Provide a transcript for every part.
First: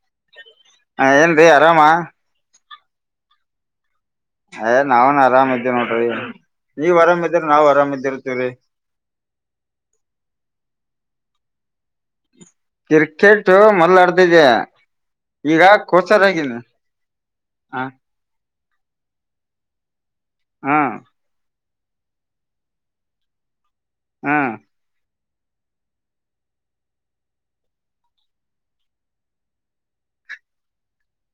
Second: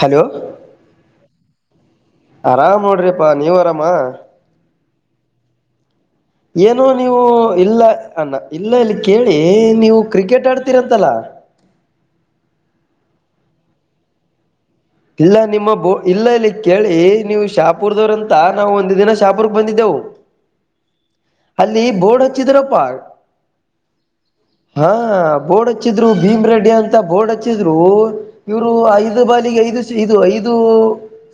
Hello ಎ ಆರಾಮಾ. ಆರಾಮ್ ನೋಡ್ರಿಪ್ಪಾ ನೀವ್ ಅರಾಮಾ. ಏ ನಾವೇನ್ ಆರಾಮ ಇದೀವಿ ನೋಡ್ ಏನೋ ನೀವು ಇಲ್ಲ ಅಣ್ ಇದಿರ್ತೀವ್ರಿ ಇಲ್ಲ ಇಲ್ಲಿ ಕೇಳಿ ನೀವು ಕ್ರಿಕೆಟ್ ಆಡ್ ತಿರಂತಲ್ಲ ಕಿರ್ಕೆಟು ಮೊದಲಾಡ್ತಿದೆ. ಇಲ್ಲ ನಿಮ್ಮ ಬೋ ಇಲ್ಲ ಇಲ್ಲಿ ಕೇಳಿ ನೀವು ಹ ಶಾಪುರ್ದವ್ರಂತಾ. ನಾವು ಒಂದು ದಿನ ಶಾಪೂರ್ ಬಂದಿದ್ದೆವು ಹಾ ಅಲ್ಲಿ ಬೋರ್ಡ್ ಹಚ್ಚಿದ್ರಪ್ಪಾ. ಹ ಹಾ ಬೋರ್ಡ್ ಹಚ್ಚಿದ್ರು ಭೀಮ ರೆಡ್ಡಿ ಅಂತ ಬೋರ್ಡ್ ಹಚ್ಚಿದ್ರು ಇವ್ರು ಐದು ಬಾಲಿಗೆ ಐದು ಇದು ಐದು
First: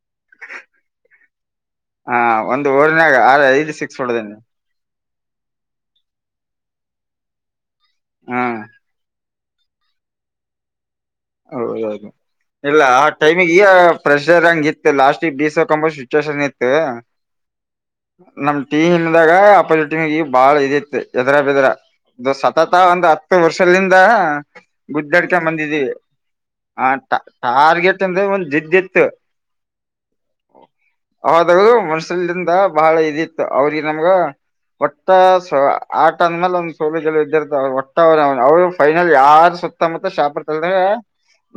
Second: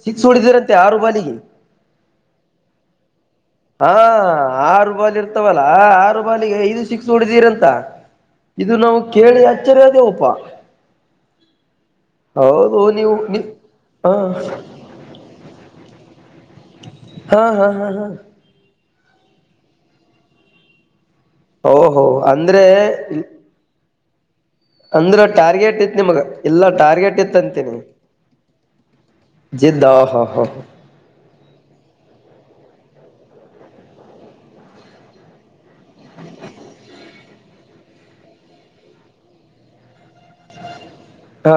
ಸಿಕ್ಸ್ ಹೊಡಿದಿರಂತೆ ಆರು ಬಾಲಿಗೆ ಹ ಒಂದ್ ಓವರ್ನಾಗ ಆರ್ ಐದು ಹಾ ಸಿಕ್ಸ್ ಹೊಡದೇನಿ ಆರು ಬಾಲ ಇರ್ ರ್ತವಲ್ಲಾ ಆರು ಬಾಲಿಗೆ ಐದು ಸಿಕ್ಸ ಹೊಡಿದೀರಂತಾ. ಹ ಇದು ನಾವು ಕೇಳ ತರುವದು ಹೂಪಾ ಹೌದೌದು ಇಲ್ಲಾ ಆ ನಿ ಟೈಮಿಗೆ ಈ ಹ ಪ್ರೆಷರ್ ಹಂಗ ಇತ್ತು ಲಾಸ್ಟಿಗೆ ಬೀಸೋಕಂಬಶಿ ಸ್ಟೆಷನ್ ಇತ್ತ ಹಾ ಹಾ ಹಾ ಹಾ ನಮ್ ಟೀ ಹಿಮ್ದಾಗ ಅಪಿಡಟೀಮ ಈ ಬಾಳ ಇದಿತ್ತ್. ಎದ್ರಾ ಬಿದ್ರಾ ಓಹೋ ಇದು ಅಂದ್ರೆ ಸತತ ಒಂದು ಹತ್ತು ವರ್ಷಿಲಿಂ ತಾ ಅಂದ್ರ ಟಾರ್ಗೆಟ್ ಇತ್ ನಿಮಗ. ಇಲ್ಲ ಆ ಟಾ ಟಾರ್ಗೆಟ್ ಟಾ ಇತ್ತ ಅಂತೀನಿ ಟಾರ್ಗೆಟ್ ಅಂದ್ರೆ ಒಂದು ಜಿದ್ದಿತ್ತ ಜಿದ್ದ ಹ ಹ ಅವದು ಮನ್ಸಲಿಂದ ಬಹ ಇದಿತ್ತು ಅವ್ರಿಗೆ ನಮ್ಗ ಒಟ್ಟ ಸ್ ಆಟ ಅಂದ್ಮೇಲೆ ಒಂದ್ ಸೋಲು ಗೆಲುವು ಇದ್ದೆ ಇರ್ತ ಒಟ್ಟ ಅವರು ಫೈನಲ್ ಯಾರ ಸುತ್ತ ಮುತ್ತ ಶಾಪರ್ತಲ್ದ ಹಾ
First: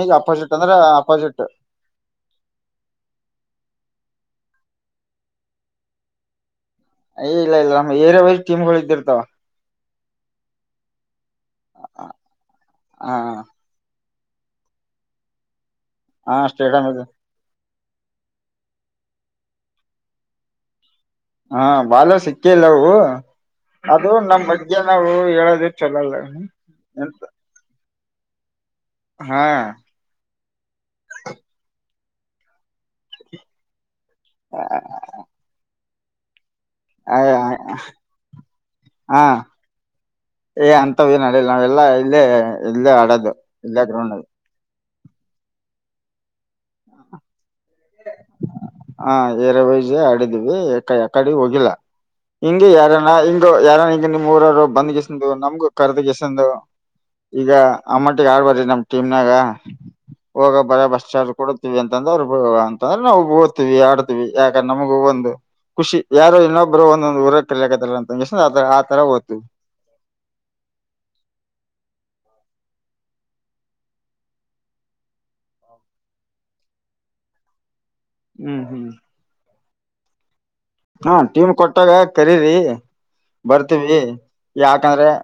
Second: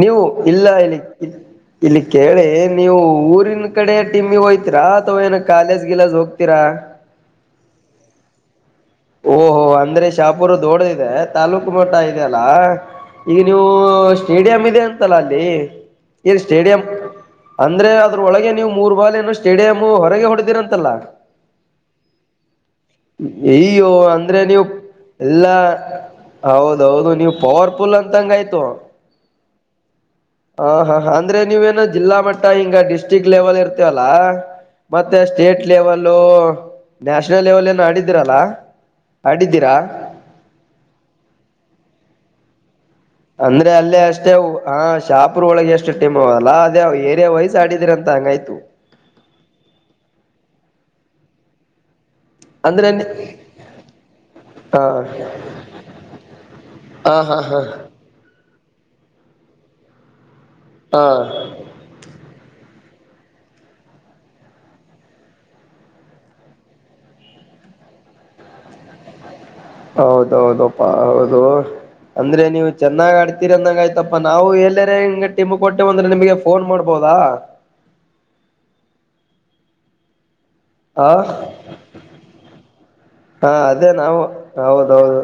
ನೀವು ಇಲ್ಲ ಅಂದ್ರ ಇಲ್ಲಿ ಅಪೋಸಿಟ್ ಇಲ್ಲಿ ಕೇಳಿ ನೀವು ಊರಿನ ಕಡೆ ಟೀಮಿಗ್ ಹೋಯ ತಿರಾ ಅಥವಾ ಏನ್ ಕಾಲೇಜ್ ಗಿಲೇಜ್ ಹೋಗ್ತೀರಾ. ಎ ಇಲ್ಲಾ ಇಲ್ಲಾ ನಮ್ ಏರಿಯಾ ವೈಸ್ ಟೀಮ್ಗಳಿಗ್ ಓಹೋ ಅಂದ್ರೆ ಶಾಪುರ ದೊಡದಿದೆ ತಾಲೂಕ ಮಟ್ಟ ಇದೆ ಅಲ್ಲಾ ಹ ಈಗ ನೀವು ಸ್ಟೇಡಿಯಂ ಇದೆ ಅಂತಲ್ಲ ಅಲ್ಲಿ ಹಾ ಸ್ಟೇಡಿಯಂ ಇದ ಅಂದ್ರೆ ಅದ್ರೊಳಗೆ ನೀವು ಮೂರ್ ಬಾಲ್ ಏನು ಸ್ಟೇಡಿಯಮ್ ಹೊರಗೆ ಹೊಡೆದೀರ ಅಂತಲ್ಲಾ. ಹಾ ಬಾಲ ಸಿಕ್ ಯಯ್ಯೋ ಅಂದ್ರೆ ನೀವು ಬಗ್ಗೆ ನಾವು ಇಲ್ಲಾ ಹೇಳೋದು ಚಲೋಲ್ಲ ಹೌದೌದು ಎಂತ ನೀವು ಪವರ್ಫುಲ್ ಅಂತಂಗ ತ್ತು. ಹಾ ಹಾ ಹಾ ಅಂದ್ರೆ ನೀವೇನು ಜಿಲ್ಲಾ ಮಟ್ಟ ಹಿಂಗ ಡಿಸ್ ಡಿಸ್ಟ್ರಿಕ್ಟ್ ಲೆವೆಲ್ ಇರ್ತಯಲ ಮತ್ತೆ ಸ್ಟೇಟ್ ಲೆವೆಲ್. ಹಲೋ. ಅಯ ನ್ಯಾಷನಲ್ ಹ ಆಡಿದ್ದೀರಾ ಏ ಅಂತವೇನ್ ಆಡಿಲ್ಲ ನಾವೆಲ್ಲಾ ಇಲ್ಲೇ. ಇಲ್ಲೇ ಆಡೋದು ಅಂದ್ರೆ ಇಲ್ಲೇ ಅಲ್ಲೇ ಗ್ರೌಂಡ್ ಅಷ್ಟೇ ಓ ಹ ಶಾಪುರ್ ಒಳಗೆ ಎಷ್ಟು ಟೀಮ್ ಅವಲ್ಲ ಅದೇ ಏರಿಯಾ ವೈಸ್. ಆಡಿದಿರ ಅಂತ ಹಂಗಾಯ್ತು ಹಾ ಏರಿಯಾ ವೈಜ ಆಡಿದ್ವಿ ಕ ಯಕಡು ಹೋಗಿಲ್ಲ. ಹಿಂಗೆ ಅಂದ್ರೆ ಯಾರಾನ ಹಿಂಗೊ ಯಾರ ಈಗ್ ನಿಮ್ ಊರರು ಹ ಬಂದ್ಗೆಸಿಂದು ನಮ್ಗು ಕರ್ದ ಗೇಸಿಂದು ಹಾ ಹಾ ಈಗ ಹಾ ಅಮ್ಮಟ್ಟಿಗೆ ಆಡ್ಬಾರ್ ನಮ್ ಟೀಮ್ನಾಗ. ಹೋಗ ಬರ ಹಾ ಬಸ್ ಚಾರ್ಜ್ ಕೊಡತೀವಿ ಅಂತಂದ್ರ [unintelligible] ತಂದ್ರೆ ನಾವು ಓಡ್ತಿವಿ ಆಡ್ತೀವಿ ಯಾಕ ನಮಗು ಒಂದು ಖುಷಿ ಯಾರೋ ಇನ್ನೊಬ್ರು ಒಂದೊಂದು ಊರ ಕಲೆಕತರಂದು ಶ್ನೆ ಆತರ ಓದ್ತಿವಿ. ಹೌದೌದಪ್ಪಾ ಹೌದು ಅಂದ್ರೆ ನೀವು ಚೆನ್ನಾಗ್ ಆಡ್ತೀರಿ ಅಂದಂಗ ಆಯ್ತಪ್ಪಾ ನಾವು ಎಲ್ಲರೆ ಹಿಂಗ ಟೀಮ್ ಕೊಟ್ಟೇ ಅಂದ್ರೆ ನಿಮಗೆ ಫೋನ್ ಮಾಡ್ಬೋದಾ. ಹ್ಮ್ ಹ್ಮ್. ಹ ಹಾ ಟೀಮ್ ಕೊಟ್ಟಾಗ ಕರಿರಿ ಹಾ ಅದೇ ಬರ್ತಿವಿ ನಾವು ಯಾಕಂದ್ರೆ. ಹೌದೌದು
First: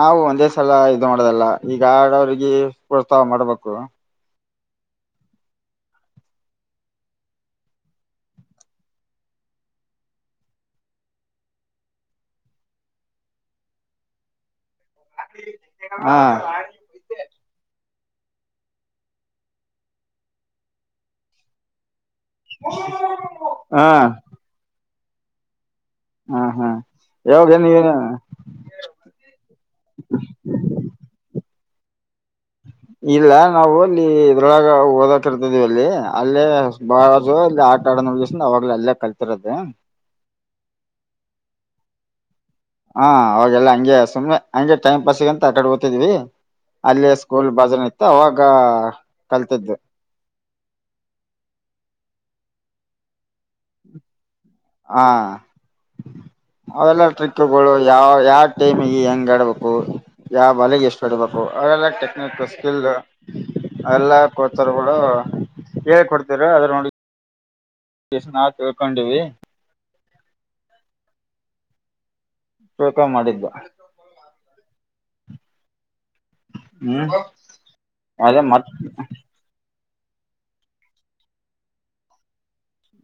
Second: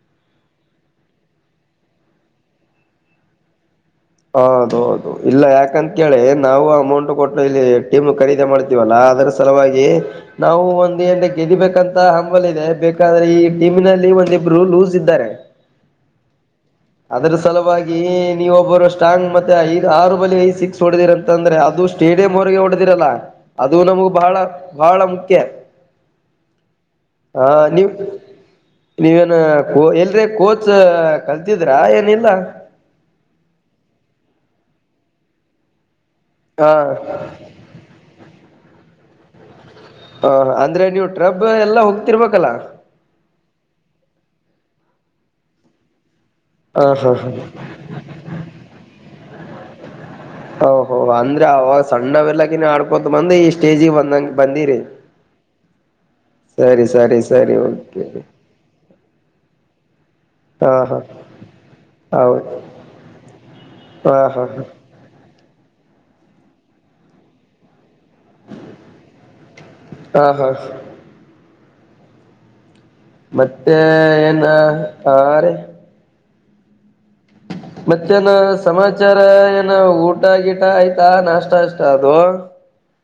ನಾವು ಒಂದೇ ಸಲ ಇದು ಮಾಡುದಲ್ಲ ಈಗ ಆಡೊವ್ರಿಗೆ ಪ್ರೋತ್ಸಾಹ ಮಾಡ್ಬೇಕು. ಹೌದು ಹೌದು ಇಲ್ಲ ಯಾಕಂತ ಕೇಳಿ ನಾವು ಅಮೌಂಟ್ ಕೊಟ್ಟು ಇಲ್ಲಿ ಟೀಮ್ ಖರೀದಿ ಮಾಡ್ತೀವಲ್ಲ ಅದ್ರ ಸಲುವಾಗಿ ನಾವು ಒಂದು ಎನ್ ಗೆದಿಬೇಕಂತ ಹಂಬಲ ಇದೆ ಬೇಕಾದ್ರೆ ಈ ಟೀಮಿನಲ್ಲಿ ಒಂದಿಬ್ರು ಲೂಸ್. ಇದ್ದಾರೆ ಹಾ ಅದರ ಸಲುವಾಗಿ. ಈ ನೀವು ಒಬ್ಬರಷ್ ಸ್ಟಾಂಗ್ ಮತ್ತೆ ಐದು ಆರು ಬಲಿ ಐದ್ ಸಿಕ್ಸ್ ಹೊಡದಿರ ಅಂತಂದ್ರೆ ಅದುಷ್ ಸ್ಟೇಡಿಯಂ ಹೊರಗೆ ಹೊಡೆದಿರಲ್ಲ ಅದು ಹಾ ನಮಗೆ ಬಹಳ. ಬಹಳ ಮುಖ್ಯ. ಹಾ ಹಾ ಹಾ ಯಾವಾಗ ನೀವ ನೀವ್ ನೀವೇನು ಎ ಎಲ್ರೆ ಕೋಚ್ ಕಲ್ ದಿದ್ರಾ ಏನಿಲ ಇಲ್ಲ ನಾವು. ಇಲ್ಲಿ ಇದರೊಳಾಗ ಓದಕ್ ಇರ್ತದಿವಿ ಅಲ್ಲಿ. ಅಲ್ಲೇ ಹ ಬಾಜು ಅಲ್ಲಿ ಆಟ ಆಡೋ ನೋಡ್ಕೆಸ್ ಆವಾಗ್ಲೇ ಅಲ್ಲಿ ಕಲ್ತಿರದು. ಹ ಅಂದ್ರೆ ನೀವು ಟ್ರಬ್ ಎಲ್ಲ ಹೋಗ್ತಿರ್ಬೇಕಲ್ಲಾ. ಹ ಅವಾಗೆಲ್ಲಾ ಹಂಗೆ ಸುಮ್ನೆ ಹಂಗೆ ಟೈಮ್ ಪಾಸಿಗಿ ಅಂತ ಆಕಡೆ ಓತಿದೀವಿ. ಹ ಅಲ್ಲೆ ಹಾ ಹಾ ಸ್ಕೂಲ್ ಬಾಜುನ ಇತ್ತು ಅವಾಗ ಕಲ್ತಿದ್ದು. ಓಹೋ ಅಂದ್ರೆ ಅವಾಗ ಸಣ್ಣವೆಲ್ಲಕಿನ್ ಆಡ್ಕೋತ ಬಂದ ಈ ಸ್ಟೇಜಿಗೆ ಬಂದಂಗ. ಬಂದಿರಿ ಹಾ ಸರಿ ಅವೆಲ್ಲ ಸರಿ ಸರಿ ಟ್ರಿಕ್ಗಳು ಓಕೆ ಯಾವ್ ಯಾವ ಟೀಮಿಗೆ ಹೆಂಗ್ ಆಡ್ಬೇಕು ಯಾವ ಹಾ ಬಲೆಗೆ ಹಾ ಎಷ್ಟು ಹೊಡಿಬೇಕು ಅವೆಲ್ಲ ಟೆಕ್ನಿಕ್ ಹೌದು ಸ್ಕಿಲ್ ಹಾ ಅವೆಲ್ಲಾ ಹಾ ಕೋಚರ್ಗಳು ಹೇಳ್ ಕೊಡ್ತೀರಾ ಅದು ನೋಡಿ ಇಸ್ನಾವು ತಿಳ್ಕೊಂಡಿವಿ ಹಾ ಹಾ ತಿಳ್ಕೊಂಡ್ ಮಾಡಿದ್ದು ಮತ್ತೆ ಏನ್ ಆ ರೆ ಹ್ಮ್ ಮತ್ತೆನ ಅದೇ ಮತ್ ಸಮಾಚಾರ ಏನ ಊ ಊಟ ಗಿಟ ಆಯ್ತಾ ನಾಷ್ಟ ಅಷ್ಟ ಅದು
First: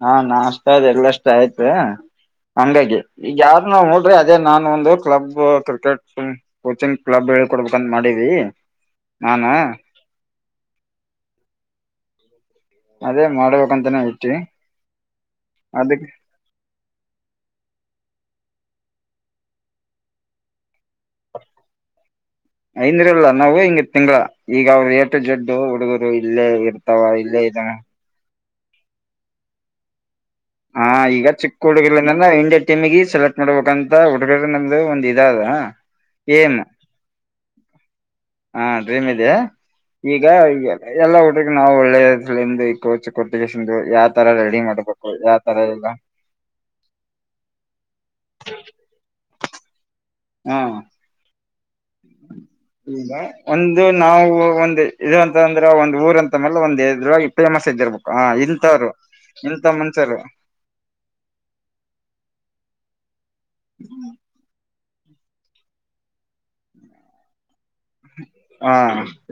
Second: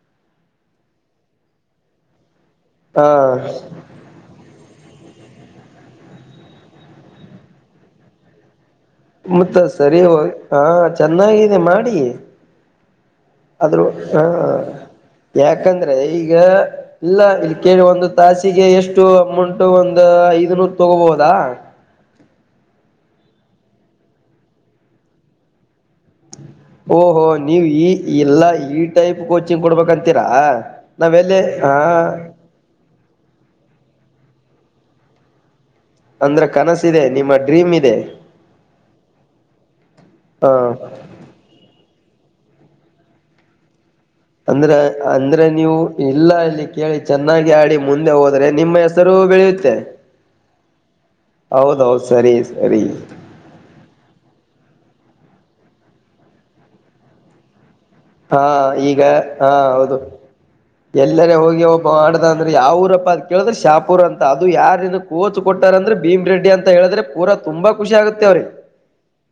ಹಾ ನಾಷ್ಟ ಅದೆಲ್ಲಷ್ಟ ಆಯ್ತ ಹಂಗಾಗಿ ಹಾ ಈಗ್ ಯಾರನ ಹೋದ್ರೆ ಅದೇ ನಾನ್ ಒಂದು ಕ್ಲಬ್ ಕ್ರಿಕೆಟ್ ಕೋಚಿಂಗ್ ಕ್ಲಬ್ ಹೇಳ್ಕೊಡ್ಬೇಕಂತ ಮಾಡಿವಿ ನಾನ ಮತ್ತ ಸರಿ ಹೊ ಹಾ ಚೆನ್ನಾಗಿದೆ ಮಾಡಿ ಅದೇ ಆದ್ರೂ ಮಾಡ್ಬೇಕಂತಾನೇ ಹ ಐತಿ ಯಾಕಂದ್ರೆ ಅದಕ್ ಈಗ ಇಲ್ಲ ಇಲ್ಲಿ ಕೇಳಿ ಒಂದು ತಾಸಿಗೆ ಎಷ್ಟು ಅಮೌಂಟ್ ಒಂದು ಐದನೂರ್ ತಗೋಬಹುದಾ ಐನೂರು ಇಲ್ಲ ನಾವು ಹಿಂಗ ತಿಂಗಳ ಈಗ ಅವರು ಎ ಟು ಜಡ್ಡು ಹುಡುಗರು ಇಲ್ಲೇ ಇರ್ತಾವ ಓಹೋ ಇಲ್ಲೇ ಇದ ನೀವು ಈ ಇಲ್ಲ ಈ ಟೈಪ್ ಕೋಚಿಂಗ್ ಕೊಡ್ಬೇಕಂತ ಹಾ ಈಗ ಚಿಕ್ಕ ಹುಡುಗರಲಿಂದ ಇಂಡಿಯ ಟೀಮಿಗೆ ಸೆಲೆಕ್ಟ್ ಮಾಡ್ಬೇಕಂತ ತ ಹುಡುಗರ್ದು ನಮ್ದು ಒಂದ್ ಇದಾದ ಅಂದ್ರ ಏಮ್ ಕನಸಿದೆ ನಿಮ್ಮ ಡ್ರೀಮ್ ಇದೆ ಅ ಡ್ರೀಮಿದೆ ಈಗ ಹ ಎಲ್ಲಾ ಹುಡಗುನ್ ನಾವು ಒಳ್ಳೆ ಕ್ಲೈಂಬೆಕು ಕೊಚ್ ಕೋಟೇಶನ್ಡು ಯಾರು ಅಂದ್ರೆ ಅಂದ್ರೆ ನೀವು ಇಲ್ಲ ಇಲ್ಲಿ ಕೇಳಿ ಚೆನ್ನಾಗಿ ಆಡಿ ಮುಂ ಸರೆ ನಿಮ್ಮ ಹೆಸರು ಬೆಳೆ ತ್ತೆ ಹಾ ಸರಿ ಸರಿ ಈಗ ಒಂದು ನಾವು ಒಂದು ಇದು ಅಂತ ಅಂದ್ರೆ ಒಂದು ಊರ್ ಅಂತ ಅಲ್ಲ ಒಂದ್ ಎದ್ರಾಗಿ ಫೇಮಸ್ ಇದ್ದಿರ್ಬು ಹಾ ಈಗ ಹಾ ಹೌದು ಎಲ್ಲರೆ ಹೋಗಿ ಒಬ್ಬ ಮಾಡ್ದಂದ್ರೆ ಯಾವುರಪ್ಪ ಕೇಳಿದ್ರೆ ಶಾಪುರ್ ಅಂತ ಅದು ಯಾರಿದು ಪೋಚ್ ಕೊಟ್ಟಾರಂದ್ರ ಭೀಮ್ ರೆಡ್ಡಿ ಅಂತ ಹೇಳದ್ರೆ ಪೂರ ತುಂಬಾ ಖುಷಿಯಾಗುತ್ತೆ ಹಾ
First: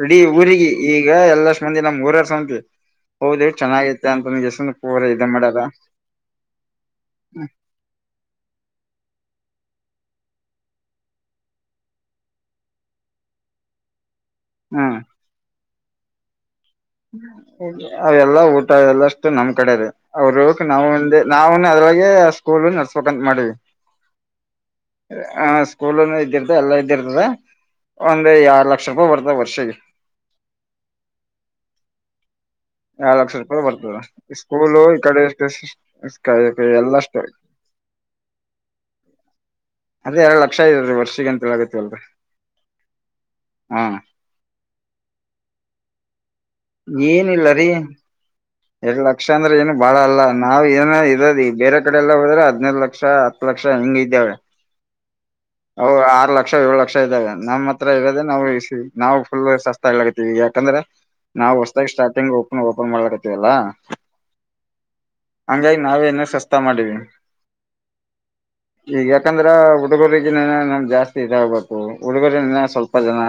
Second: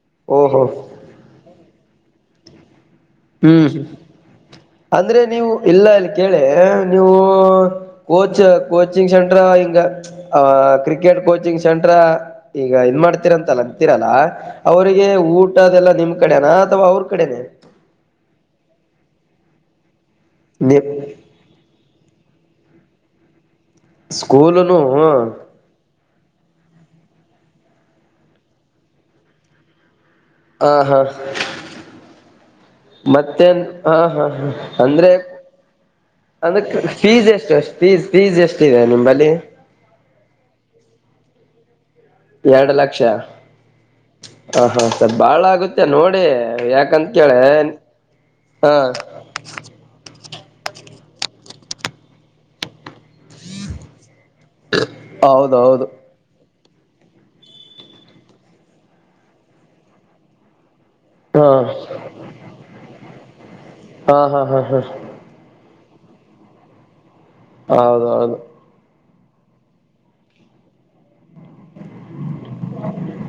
ಇಡೀ ಊರಿಗೆ ಈಗ ಎಲ್ಲಷ್ಟ್ ಮಂದಿ ನಮ್ ಊರರ್ ಸೌಂದು [inaudible] ಹೌದು ಹ್ಮ್ ಚೆನ್ನಾಗಿತ್ತ ಅಂದ್ಗೇಸ್ ಅಂದ್ರೆ ನೀವು ಇಲ್ಲ ಇಲ್ಲಿ ಕೇಳಿ ನೀವು ಕೋಚ್ ಕೋಚಿಂಗ್ ಸೆಂಟ್ರ ಹಿಂಗ್ ಆ ಕ್ರಿಕೆಟ್ ಕೋಚಿಂಗ್ ಸೆಂಟ್ರ ಈಗ ಇನ್ ಮಾಡ್ತಿರಂತಲ್ಲ ಅಂತೀರಲ್ಲ. [inaudible] ಹ್ಮ್ ಅವರಿಗೆ ಊಟ ಅದೆಲ್ಲ ನಿಮ್ ಕಡೆನಾ ಅಥವಾ ಅವ್ರ ಕಡೆನೆ ಅವೆಲ್ಲಾ ಊಟ ಎಲ್ಲ ನಮ್ ಕಡೆದೆ. ಅವ್ರುಕ್ ನಾವು ಒಂದೆ ನಾವುನು ಅದ್ರೊಳಗೆ ಸ್ಕೂಲ್ ನಡ್ಸ್ಬೇಕಂತ್ ಮಾಡಿವಿ. ಸ್ಕೂಲುನು ಎಲ್ಲ ಇದ್ದಿರ್ತದೆ ಒಂದ್ ಯಾಡ್ ಲಕ್ಷ ರೂಪಾಯಿ ಬರ್ತದೆ ವರ್ಷಿಗ್ ಹ ಹಾ ಎರಡ್ ಲಕ್ಷ ಮತ್ತೆ ರೂಪಾಯಿ ಹ ಬರ್ತದೆ ಹಾ ಹಾ ಸ್ಕೂಲು ಈ ಅಂದ್ರೆ ಕಡೆಷ್ಟ ಅದಕ್ಕೆ ಎಲ್ಲಷ್ಟು ಫೀಸ್ ಎಷ್ಟು ಫೀಸ್ ಫೀಸ್ ಎಷ್ಟಿದೆ ನಿಂಬಲ್ಲಿ ಅದೆ ಎರಡ್ ಲಕ್ಷ ಐತದ್ರಿ ವರ್ಷದಂತೆ. ತೇಳ ಕತಿವಲ್ರಿ ಎರಡ್ ಲಕ್ಷ ಹ ಹಾ ಸರ್ ಬಾಳ ಆಗುತ್ತೆ ನೋಡಿ ಯಾಕಂತ ಕೇಳೆ ಏನಿಲ್ಲರಿ ಹಾ ಎರಡ್ ಲಕ್ಷ ಅಂದ್ರೆ ಏನು ಬಾಳ ಅಲ್ಲ. ನಾವು ಏನ ಇರದು ಇ ಬೇರೆ ಕಡೆ ಎಲ್ಲ ಹೋದ್ರೆ ಹದ್ನೈದು ಲಕ್ಷ ಹತ್ತ್ ಲಕ್ಷ ಹಿಂಗ್ ಇದ್ದಾವೆ. ಹೌದೌದು. ಅವು ಆರ್ ಲಕ್ಷ ಏಳು ಲಕ್ಷ ಇದ್ದಾವೆ ನಮ್ಮ ಹತ್ರ ಇರೋದೆ ನಾವು ಇ ನಾವು ಫುಲ್ ಸಸ್ತಾ ಹೇಳಕತೀವಿ ಯಾಕಂದ್ರೆ ಹಾ ನಾವು ಹೊಸದಾಗಿ ಸ್ಟಾರ್ಟಿಂಗ್ ಓಪನ್ ಓಪನ್ ಮಾಡಲಕತ್ತೀವಿ. ತಿವಲ್ಲಾ ಹಾ ಹಾ ಹಾ ಹಾ ನಾವ್ ಎನಾ ಸಸ್ತಾ ಮಾಡಿವಿನಿ. ಹೌದು ಹೌದು ಈಗ ಯಾಕಂದ್ರ ಹುಡುಗರಿಗಿನ ನಮ್ ಜಾಸ್ತಿ ಇದ ಹಾಗ್ಬೇಕು. ಹುಡುಗೊರಿನ್ ಸ್ವಲ್ಪ ಜನ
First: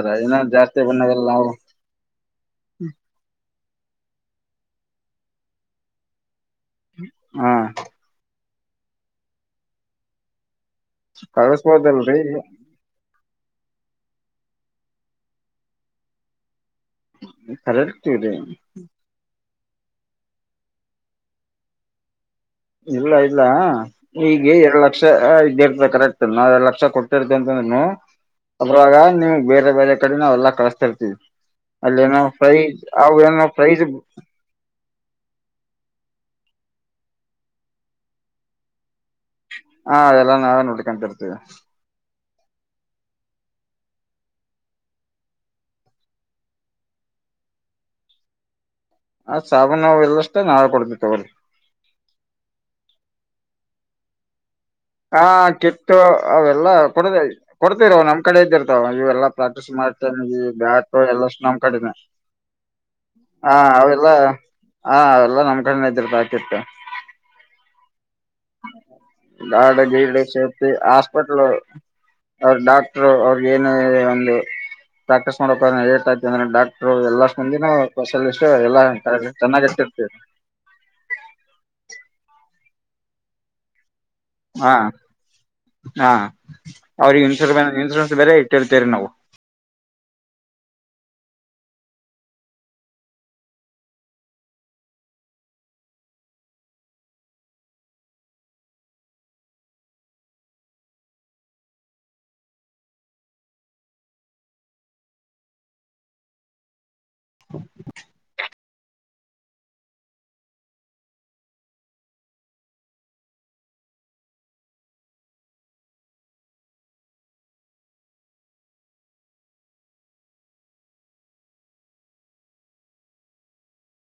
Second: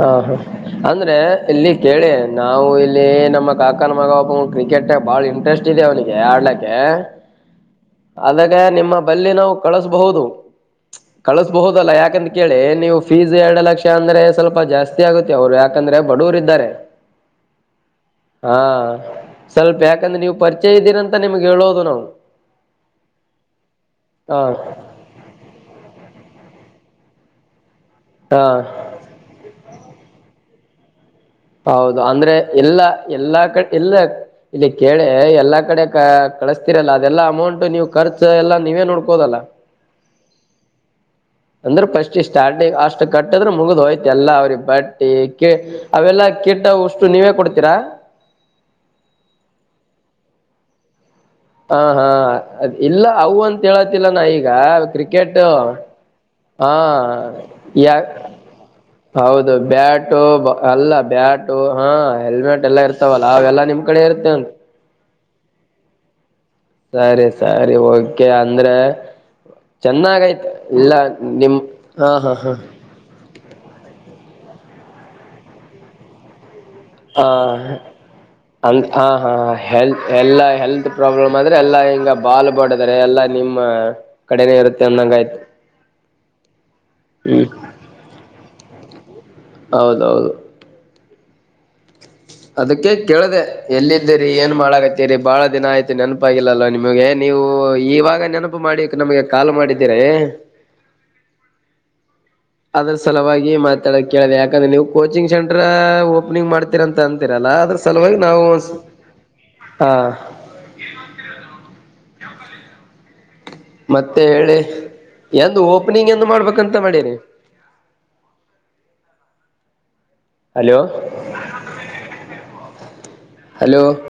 ಹಾ ಹಾ ಇನ್ನ ಜಾಸ್ತಿ ಅಂದ್ರೆ ಬಣ್ಣಾಗಲ್ಲ ನಾವು ಇಲ್ಲಿ ಕೇಳಿ ನಾವು ಇಲ್ಲಿ ನಮ್ಮ ಕಾಕನ ಮಗ ಒಬ್ಬವ್ನ್ ಕ್ರಿಕೆಟ್ ಬಹಳ್ ಇಂಟ್ರೆಸ್ಟ್ ಇದೆ ಅವ್ನಿಗೆ ಆಡ್ಲಕ್ ಎ ಹ ಅದಕ್ ಕ ನಿಮ್ಮ ಬಲ್ಲಿ ನಾವು ಕಳಸಬಹುದು. ಕಳಸ್ಬಹುದಲ್ಲಾ ಕಳಸ್ಬೋದಲ್ರಿ ಯಾಕಂತ ಕೇಳಿ ನೀವು ಫೀಸ್ ಎರಡ್ ಲಕ್ಷ ಅಂದ್ರೆ ಸ್ವಲ್ಪ ಜಾಸ್ತಿ ಆಗುತ್ತೆ ಅವ್ರು ಯಾಕಂದ್ರೆ ಬಡ್ವರ್ ಇದ್ದಾರೆ. [unintelligible] ಸ್ವಲ್ಪ ಯಾಕಂದ್ರೆ ನೀವ್ ಪರಿಚಯ ಇದ್ದೀರ ಅಂತ ನಿಮ್ಗೆ ಹೇಳೋದು ನಾವು. ಇಲ್ಲ ಇಲ್ಲ ಹಾ ಈಗೆ ಎರಡ್ ಲಕ್ಷ ಇದ್ದೇರ್ತ ಕರೆಕ್ ನಾವ್ ಎರಡು ಲಕ್ಷ ಕೊಟ್ಟಿರ್ತೇ ಅಂತಂದ್ರೂನು. ಹಾ ಅದ್ರಾಗ ನೀವು ಬೇರೆ ಬೇರೆ ಈ ಕಡೆ ನಾವೆಲ್ಲ ಕಳಸ್ತಾರ್ತಿವಿ. ಹೌದು ಅಂದ್ರೆ ಎಲ್ಲಾ ಎಲ್ಲಾ ಏನೋ ಕಡೆ ಪ್ರೈಜ್ ಎಲ್ಲ ಇಲ್ಲಿ ಕೇಳೆ ಎಲ್ಲಾ ಕಡೆ ಕ ಕಳಿಸ್ತಿರಲ್ಲ ಅದೆಲ್ಲ ಅಮೌಂಟ್ ನೀವು ಖರ್ಚು ಎಲ್ಲ ನೀವೇ ನೋಡ್ಕ ಹಾ ಅದೆಲ್ಲ ನಾವೆ ನ [unintelligible] ಅಂದ್ರೆ ಪಸ್ಟ್ ಇಷ್ಟ್ ಸ್ಟಾರ್ಟಿಂಗ್ ಅಷ್ಟು ಕಟ್ಟಿದ್ರೆ ಮುಗ್ದ್ ಹೋಯ್ತ ಎಲ್ಲ ಅವ್ರಿಗೆ ಬಟ್ಟಿ ಕೆ ಅವೆಲ್ಲಾ ಕಿಟ್ಟ ಒಷ್ಟು ನೀವೇ ಕೊಡ್ತೀರಾ. ಆ ಸಾಬೂನ್ ಅವು ಎಲ್ಲಷ್ಟೇ ನಾವೆ ಕೊಡ್ತಿವ್ ತಗೊರಿ. ಹ ಹಾ ಅ ಇಲ್ಲ ಅವು ಅಂತ್ ಹೇಳತಿಲ್ಲ ನಾ ಈಗ ಈಗ ಹಾ ಕ್ರಿಕೆಟ್ ಕಿಟ್ಟು ಅವೆಲ್ಲಾ ಹಾ ಕೊಡದ ಕೊಡ್ತಿರವ್ ಯಾಕ್ ನಮ್ ಕಡೆ ಇದ್ದಿರ್ತಾವ ಇವೆಲ್ಲಾ ಹೌದು ಪ್ರಾಕ್ಟೀಸ್ ಬ್ಯಾಟು ಮಾಡ್ತಾನ ಈ ಬ್ಯಾಟ್ ಅಲ್ಲ ಎಲ್ಲಷ್ಟು ನಮ್ ಬ್ಯಾಟು ಹಾ ಕಡೆನೆ ಹೆಲ್ಮೆಟ್ ಎಲ್ಲ ಇರ್ತವಲ್ಲ ಅವೆಲ್ಲಾ ನಿಮ್ ಕಡೆ ಇರುತ್ತೆನ್. ಎಲ್ಲ ನಮ್ಮ್ ಕಡೆ ಇದರ್ ಸರಿ ಸರಿ ಹೋಗ್ ಕೆ ಅಂದ್ರೆ ಗಾರ್ಡ್ ಗೀರ್ಡ್ ಚೆನ್ನಾಗೈತ್ ಸೇಫ್ಟಿ ಇಲ್ಲ ಹಾಸ್ಪಿಟ್ಲ್ ನಿಮ್ ಹಾ ಹಾ ಹಾ. [inaudible] ಏನು ಒಂದು ಪ್ರಾಕ್ಟೀಸ್ ಮಾಡಕ್ ಹೋದ್ನ್ಯ ಏಟ್ ಐತ್ ಅಂದ್ರೆ ಡಾಕ್ ಹ ಹ ಹಾ ಚೆನ್ನಾಗಿ ಹೆಲ್ತ್ ಇಟ್ಟಿರ್ತೀವಿ ಎಲ್ಲ ಹೆಲ್ತ್ ಪ್ರಾಬ್ಲಮ್ ಅಂದ್ರೆ ಎಲ್ಲಾ ಹಿಂಗ ಬಾಲ್ ಬಡದ್ ಆದ್ರೆ ಎಲ್ಲಾ ನಿಮ್ಮ್ ಹಾ ಹಾ ಅವ್ರಿಗೆ ಹ್ಮ್ ಇನ್ಸುರ್ ಬೇರ್ ಇನ್ಸೂರೆನ್ಸ್ ಬೇರೆ ಇಟ್ಟಿರ್ತೀರಿ ನಾವು. [inaudible] ಅದಕ್ಕೆ ಕೇಳ್ದ ಎಲ್ಲಿದ್ದೀರಿ ಏನ್ ಮಾಡಾಕತ್ತೇರಿ ಬಾಳ್ ದಿನ ಆಯ್ತು ನೆನಪಾಗಿಲ್ಲಲ್ಲ ನಿಮಗೆ ನೀವು ಈವಾಗ್ ನೆನಪು ಮಾಡಿಕ್ ನಮಗೆ ಕಾಲ್ ಮಾಡಿದ್ದೇರೆ. ಅದ್ರ ಸಲುವಾಗಿ ಮಾತಾಡಕ್ ಕೇಳಿದೆ ಯಾಕಂದ್ರೆ ನೀವು ಕೋಚಿಂಗ್ ಸೆಂಟರ್ ಓಪನಿಂಗ್ ಮಾಡ್ತೀರಂತ್ ಅಂತ ರಿಲ್ಲ ಅದ್ರ ಸಲುವಾಗಿ ನಾವು ಹಾ [inaudible] ಮತ್ತೆ ಹೇಳಿ ಎಂದ್ ಓಪನಿಂಗ್ ಎಂದ್ ಮಾಡ್ಬೇಕಂತ್ ಮಾಡೇರಿ. Hello hello. [inaudible]